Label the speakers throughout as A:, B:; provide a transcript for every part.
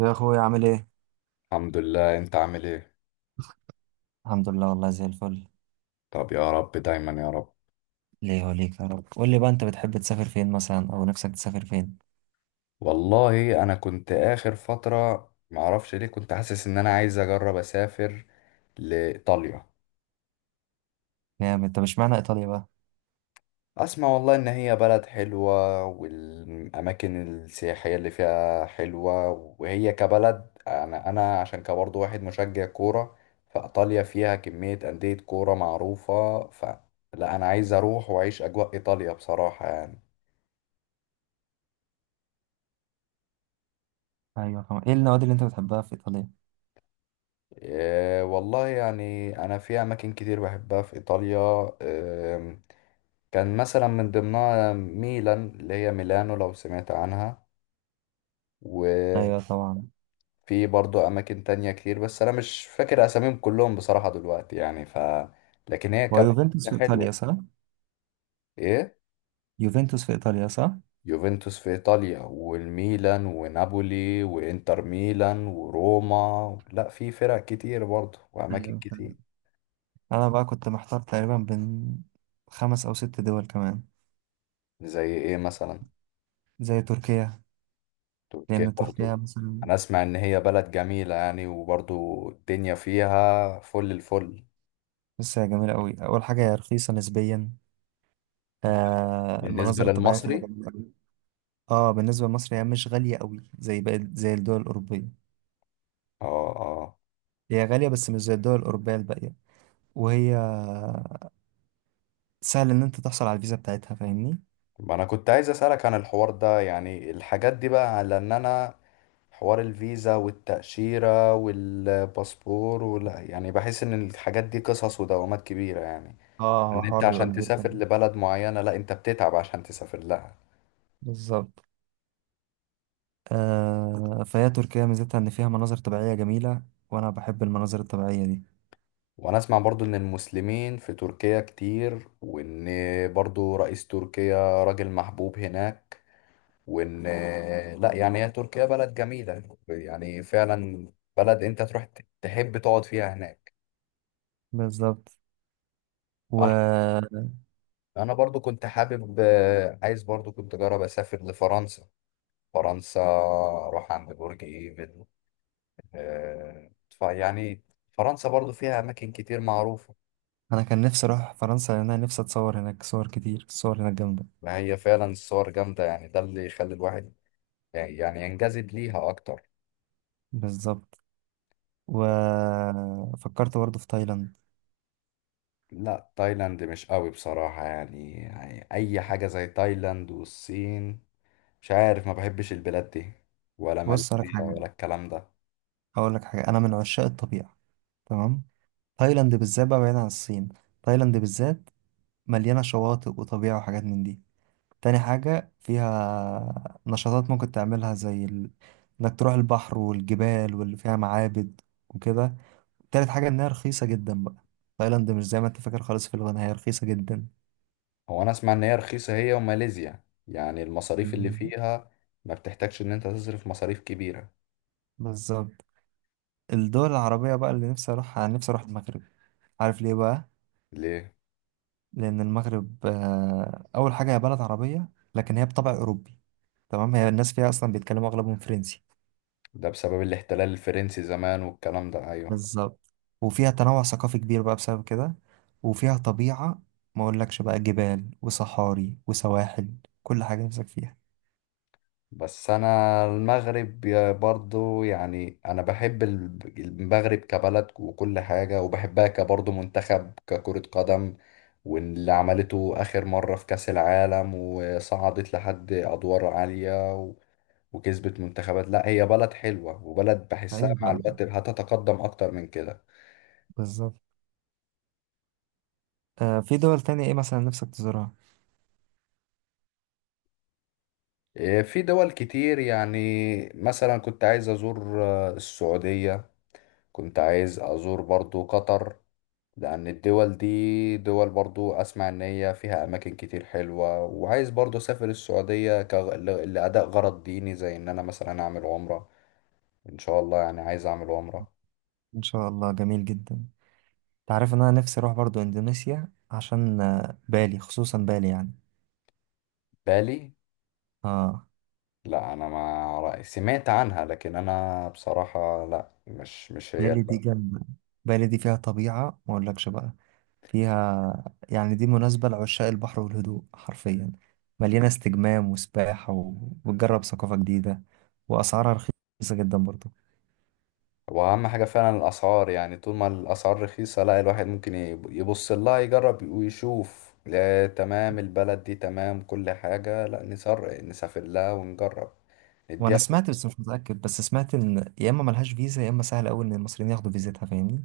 A: يا اخويا عامل ايه؟
B: الحمد لله، انت عامل ايه؟
A: الحمد لله، والله زي الفل.
B: طب يا رب دايما يا رب.
A: ليه وليك يا رب. قول لي بقى، انت بتحب تسافر فين مثلا، او نفسك تسافر فين؟
B: والله انا كنت اخر فترة معرفش ليه كنت حاسس ان انا عايز اجرب اسافر لايطاليا.
A: نعم، انت مش معنى ايطاليا بقى.
B: اسمع، والله ان هي بلد حلوة والاماكن السياحية اللي فيها حلوة. وهي كبلد انا عشان كبرضه واحد مشجع كورة. فايطاليا فيها كمية اندية كورة معروفة، فلا انا عايز اروح واعيش اجواء ايطاليا بصراحة يعني.
A: ايوه طبعا. ايه النوادي اللي انت بتحبها في ايطاليا؟
B: إيه، والله يعني أنا في أماكن كتير بحبها في إيطاليا. إيه كان مثلا من ضمنها ميلان اللي هي ميلانو، لو سمعت عنها. وفي
A: ايوه طبعا.
B: برضو أماكن تانية كتير، بس أنا مش فاكر أساميهم كلهم بصراحة دلوقتي يعني. ف لكن هي كمان
A: ويوفنتوس في
B: حلوة.
A: ايطاليا صح؟
B: إيه.
A: يوفنتوس في ايطاليا صح؟
B: يوفنتوس في إيطاليا والميلان ونابولي وإنتر ميلان وروما، لا في فرق كتير برضو وأماكن
A: ايوه فعلا.
B: كتير.
A: انا بقى كنت محتار تقريبا بين خمس او ست دول كمان.
B: زي إيه مثلا؟
A: زي تركيا.
B: تركيا
A: لان تركيا
B: برضو.
A: مثلا.
B: انا اسمع ان هي بلد جميلة يعني، وبرضو الدنيا فيها فل الفل.
A: بس هي جميله قوي، اول حاجه هي رخيصه نسبيا.
B: بالنسبة
A: المناظر الطبيعيه فيها
B: للمصري.
A: جميله قوي. اه، بالنسبة لمصر هي مش غالية قوي زي باقي زي الدول الأوروبية.
B: اه، اه.
A: هي غالية بس مش زي الدول الأوروبية الباقية. وهي سهل إن أنت تحصل على الفيزا بتاعتها، فاهمني.
B: ما انا كنت عايز اسألك عن الحوار ده، يعني الحاجات دي بقى، لان انا حوار الفيزا والتأشيرة والباسبور، ولا يعني بحس ان الحاجات دي قصص ودوامات كبيرة يعني.
A: اه، هو
B: ان انت
A: حوار بيبقى
B: عشان
A: كبير،
B: تسافر
A: فاهم.
B: لبلد معينة، لا انت بتتعب عشان تسافر لها.
A: بالظبط. فهي تركيا ميزتها إن فيها مناظر طبيعية جميلة، وأنا بحب المناظر الطبيعية دي.
B: وانا اسمع برضو ان المسلمين في تركيا كتير، وان برضو رئيس تركيا راجل محبوب هناك، وان لا يعني هي تركيا بلد جميلة يعني فعلا. بلد انت تروح تحب تقعد فيها هناك.
A: بالظبط.
B: انا
A: وأنا
B: انا برضو كنت حابب، عايز برضو كنت اجرب اسافر لفرنسا. فرنسا اروح عند برج ايفل. فيعني فرنسا برضو فيها اماكن كتير معروفة.
A: كان نفسي أروح فرنسا، لأن أنا نفسي أتصور هناك صور كتير، الصور هناك جامدة.
B: ما هي فعلا الصور جامدة، يعني ده اللي يخلي الواحد يعني ينجذب ليها اكتر.
A: بالظبط. وفكرت برضه في تايلاند.
B: لا تايلاند مش قوي بصراحة يعني أي حاجة زي تايلاند والصين، مش عارف، ما بحبش البلاد دي ولا
A: بص هقولك
B: ماليزيا
A: حاجة.
B: ولا الكلام ده.
A: هقولك حاجة، أنا من عشاق الطبيعة، تمام؟ تايلاند بالذات بقى، بعيد عن الصين، تايلاند بالذات مليانة شواطئ وطبيعة وحاجات من دي. تاني حاجة، فيها نشاطات ممكن تعملها زي ال... انك تروح البحر والجبال واللي فيها معابد وكده. تالت حاجة، انها رخيصة جدا بقى. تايلاند مش زي ما انت فاكر خالص في الغنى، هي رخيصة جدا.
B: هو أنا أسمع إن هي رخيصة، هي وماليزيا، يعني المصاريف اللي
A: مم.
B: فيها ما بتحتاجش إن أنت تصرف مصاريف كبيرة.
A: بالظبط. الدول العربية بقى اللي نفسي اروحها، انا نفسي اروح المغرب. عارف ليه بقى؟
B: ليه؟
A: لأن المغرب، أول حاجة هي بلد عربية لكن هي بطبع أوروبي، تمام؟ هي الناس فيها أصلا بيتكلموا أغلبهم فرنسي.
B: ده بسبب الاحتلال الفرنسي زمان والكلام ده، أيوه.
A: بالظبط. وفيها تنوع ثقافي كبير بقى بسبب كده. وفيها طبيعة ما أقولكش بقى، جبال وصحاري وسواحل، كل حاجة نفسك فيها.
B: بس انا المغرب برضو، يعني انا بحب المغرب كبلد وكل حاجة، وبحبها كبرضو منتخب ككرة قدم. واللي عملته اخر مرة في كأس العالم وصعدت لحد ادوار عالية و- وكسبت منتخبات. لا هي بلد حلوة وبلد بحسها
A: ايوه
B: مع
A: فعلا.
B: الوقت هتتقدم اكتر من كده.
A: بالظبط. في دول تانية إيه مثلا نفسك تزورها؟
B: إيه، في دول كتير يعني. مثلا كنت عايز ازور السعودية، كنت عايز ازور برضو قطر. لأن الدول دي دول برضو أسمع إن هي فيها أماكن كتير حلوة، وعايز برضو أسافر السعودية لأداء غرض ديني، زي إن أنا مثلا أعمل عمرة، إن شاء الله يعني عايز أعمل عمرة.
A: إن شاء الله، جميل جدا. تعرف إن أنا نفسي أروح برضو إندونيسيا، عشان بالي، خصوصا بالي يعني.
B: بالي.
A: آه.
B: لا أنا ما رأي- سمعت عنها، لكن أنا بصراحة لا، مش هي
A: بالي دي
B: اللي.
A: جنب، بالي دي فيها طبيعة ما أقولكش بقى. فيها يعني، دي مناسبة لعشاق البحر والهدوء حرفيا، مليانة استجمام وسباحة و... وتجرب ثقافة جديدة، وأسعارها رخيصة جدا برضه.
B: وأهم حاجة فعلا الأسعار، يعني طول ما الأسعار رخيصة لا الواحد ممكن يبص لها، يجرب ويشوف، لا تمام البلد دي تمام كل حاجة، لا نسافر لها ونجرب نديها.
A: وأنا سمعت، بس مش متأكد، بس سمعت إن يا إما ملهاش فيزا يا إما سهل أوي إن المصريين ياخدوا فيزتها، فاهمني؟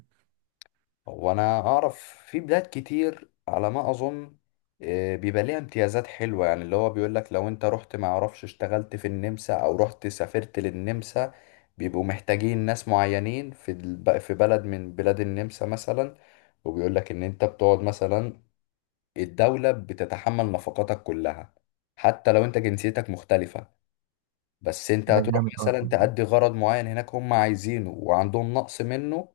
B: وانا اعرف في بلاد كتير على ما اظن بيبقى ليها امتيازات حلوة، يعني اللي هو بيقول لك لو انت رحت ما اعرفش اشتغلت في النمسا او رحت سافرت للنمسا، بيبقوا محتاجين ناس معينين في بلد من بلاد النمسا مثلا. وبيقول لك ان انت بتقعد مثلا الدولة بتتحمل نفقاتك كلها، حتى لو انت جنسيتك مختلفة، بس انت
A: ده
B: هتروح
A: جامد أوي.
B: مثلا تأدي غرض معين هناك هم عايزينه وعندهم نقص منه.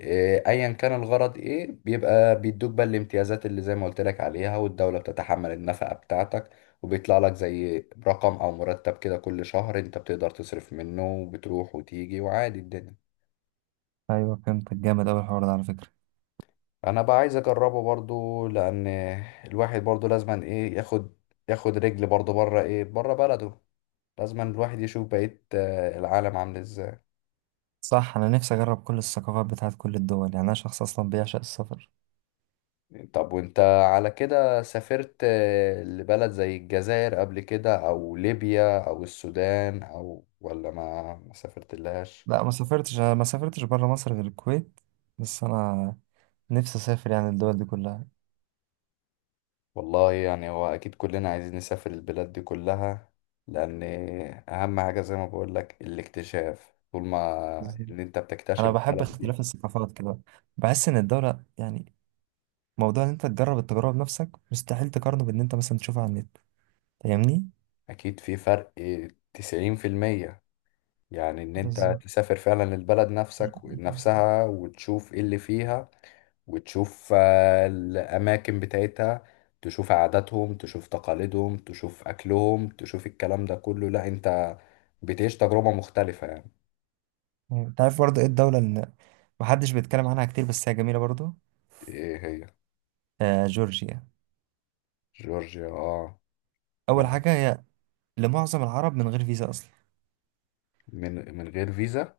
B: اه، ايا كان الغرض ايه، بيبقى بيدوك بقى الامتيازات اللي زي ما قلت لك عليها، والدولة بتتحمل النفقة بتاعتك، وبيطلع لك زي رقم او مرتب كده كل شهر انت بتقدر تصرف منه، وبتروح وتيجي وعادي الدنيا.
A: أيوة فهمتك، جامد أوي الحوار ده على فكرة.
B: انا بقى عايز اجربه برضو، لان الواحد برضو لازما ايه ياخد رجل برضو بره، ايه بره بلده، لازما الواحد يشوف بقية العالم عامل ازاي.
A: صح. أنا نفسي أجرب كل الثقافات بتاعت كل الدول، يعني أنا شخص أصلا بيعشق السفر.
B: طب وانت على كده سافرت لبلد زي الجزائر قبل كده، او ليبيا او السودان، او ولا ما سافرت لهاش.
A: لا، ما سافرتش، أنا ما سافرتش بره مصر غير الكويت. بس أنا نفسي أسافر يعني الدول دي كلها.
B: والله يعني هو اكيد كلنا عايزين نسافر البلاد دي كلها، لان اهم حاجة زي ما بقول لك الاكتشاف، طول ما ان انت بتكتشف
A: انا بحب
B: البلد دي
A: اختلاف الثقافات كده، بحس ان الدولة يعني، موضوع ان انت تجرب التجربة بنفسك مستحيل تقارنه بان انت مثلا تشوفها على النت، فاهمني؟
B: اكيد في فرق 90%. يعني ان انت
A: بالظبط.
B: تسافر فعلا للبلد نفسك نفسها وتشوف ايه اللي فيها، وتشوف الأماكن بتاعتها، تشوف عاداتهم، تشوف تقاليدهم، تشوف أكلهم، تشوف الكلام ده كله، لا أنت بتعيش تجربة مختلفة يعني.
A: يعني انت عارف برضه ايه الدولة اللي محدش بيتكلم عنها كتير بس هي جميلة برضه؟
B: إيه هي؟
A: آه، جورجيا.
B: جورجيا. اه،
A: اول
B: بلد.
A: حاجة هي لمعظم العرب من غير فيزا اصلا.
B: من غير فيزا.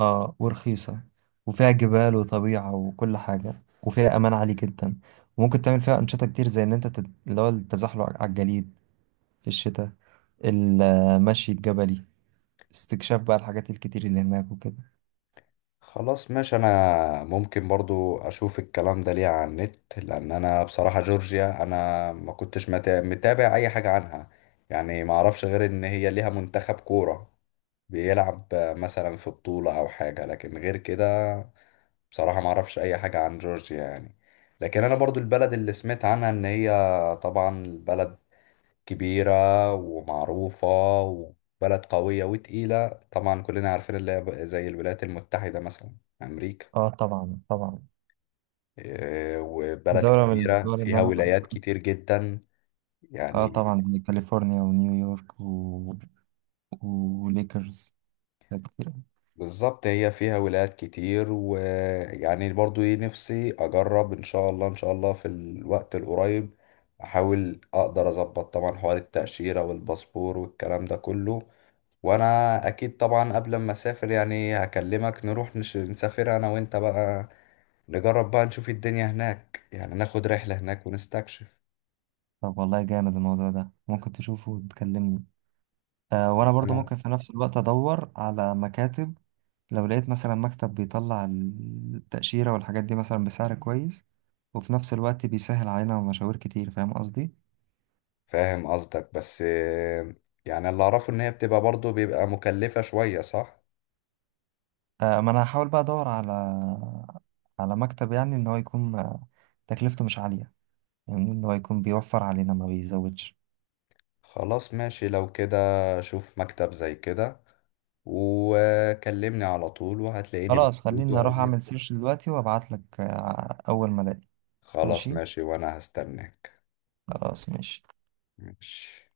A: اه، ورخيصة، وفيها جبال وطبيعة وكل حاجة، وفيها امان عالي جدا. وممكن تعمل فيها انشطة كتير، زي ان انت اللي هو التزحلق على الجليد في الشتاء، المشي الجبلي، استكشاف بقى الحاجات الكتير اللي هناك وكده.
B: خلاص ماشي، أنا ممكن برضو أشوف الكلام ده ليه على النت، لأن أنا بصراحة جورجيا أنا ما كنتش متابع أي حاجة عنها. يعني ما أعرفش غير إن هي ليها منتخب كورة بيلعب مثلا في بطولة أو حاجة، لكن غير كده بصراحة ما اعرفش اي حاجة عن جورجيا يعني. لكن انا برضو البلد اللي سمعت عنها ان هي طبعا بلد كبيرة ومعروفة، وبلد قوية وتقيلة، طبعا كلنا عارفين اللي هي زي الولايات المتحدة مثلا، امريكا.
A: اه طبعا طبعا.
B: إيه، وبلد
A: دولة من
B: كبيرة
A: الدول اللي
B: فيها
A: أنا،
B: ولايات كتير جدا
A: آه
B: يعني.
A: طبعا، زي كاليفورنيا ونيويورك و... وليكرز، حاجات كتير أوي.
B: بالظبط هي فيها ولايات كتير، ويعني برضو ايه نفسي اجرب، ان شاء الله ان شاء الله في الوقت القريب احاول اقدر اظبط طبعا حوار التأشيرة والباسبور والكلام ده كله. وانا اكيد طبعا قبل ما اسافر يعني هكلمك، نروح نسافر انا وانت بقى، نجرب بقى نشوف الدنيا هناك يعني، ناخد رحلة هناك ونستكشف.
A: طب والله جامد الموضوع ده، ممكن تشوفه وتكلمني. وأنا برضو
B: أنا
A: ممكن في نفس الوقت أدور على مكاتب. لو لقيت مثلا مكتب بيطلع التأشيرة والحاجات دي مثلا بسعر كويس، وفي نفس الوقت بيسهل علينا مشاوير كتير، فاهم قصدي؟
B: فاهم قصدك، بس يعني اللي اعرفه ان هي بتبقى برضو بيبقى مكلفة شوية، صح؟
A: ما انا هحاول بقى ادور على على مكتب، يعني ان هو يكون تكلفته مش عالية، يعني ان هو يكون بيوفر علينا ما بيزودش.
B: خلاص ماشي لو كده، شوف مكتب زي كده وكلمني على طول، وهتلاقيني
A: خلاص
B: موجود
A: خليني
B: واقول
A: اروح
B: لك.
A: اعمل سيرش دلوقتي وابعت لك، اول ما الاقي.
B: خلاص
A: ماشي،
B: ماشي وانا هستناك.
A: خلاص ماشي.
B: ماشي.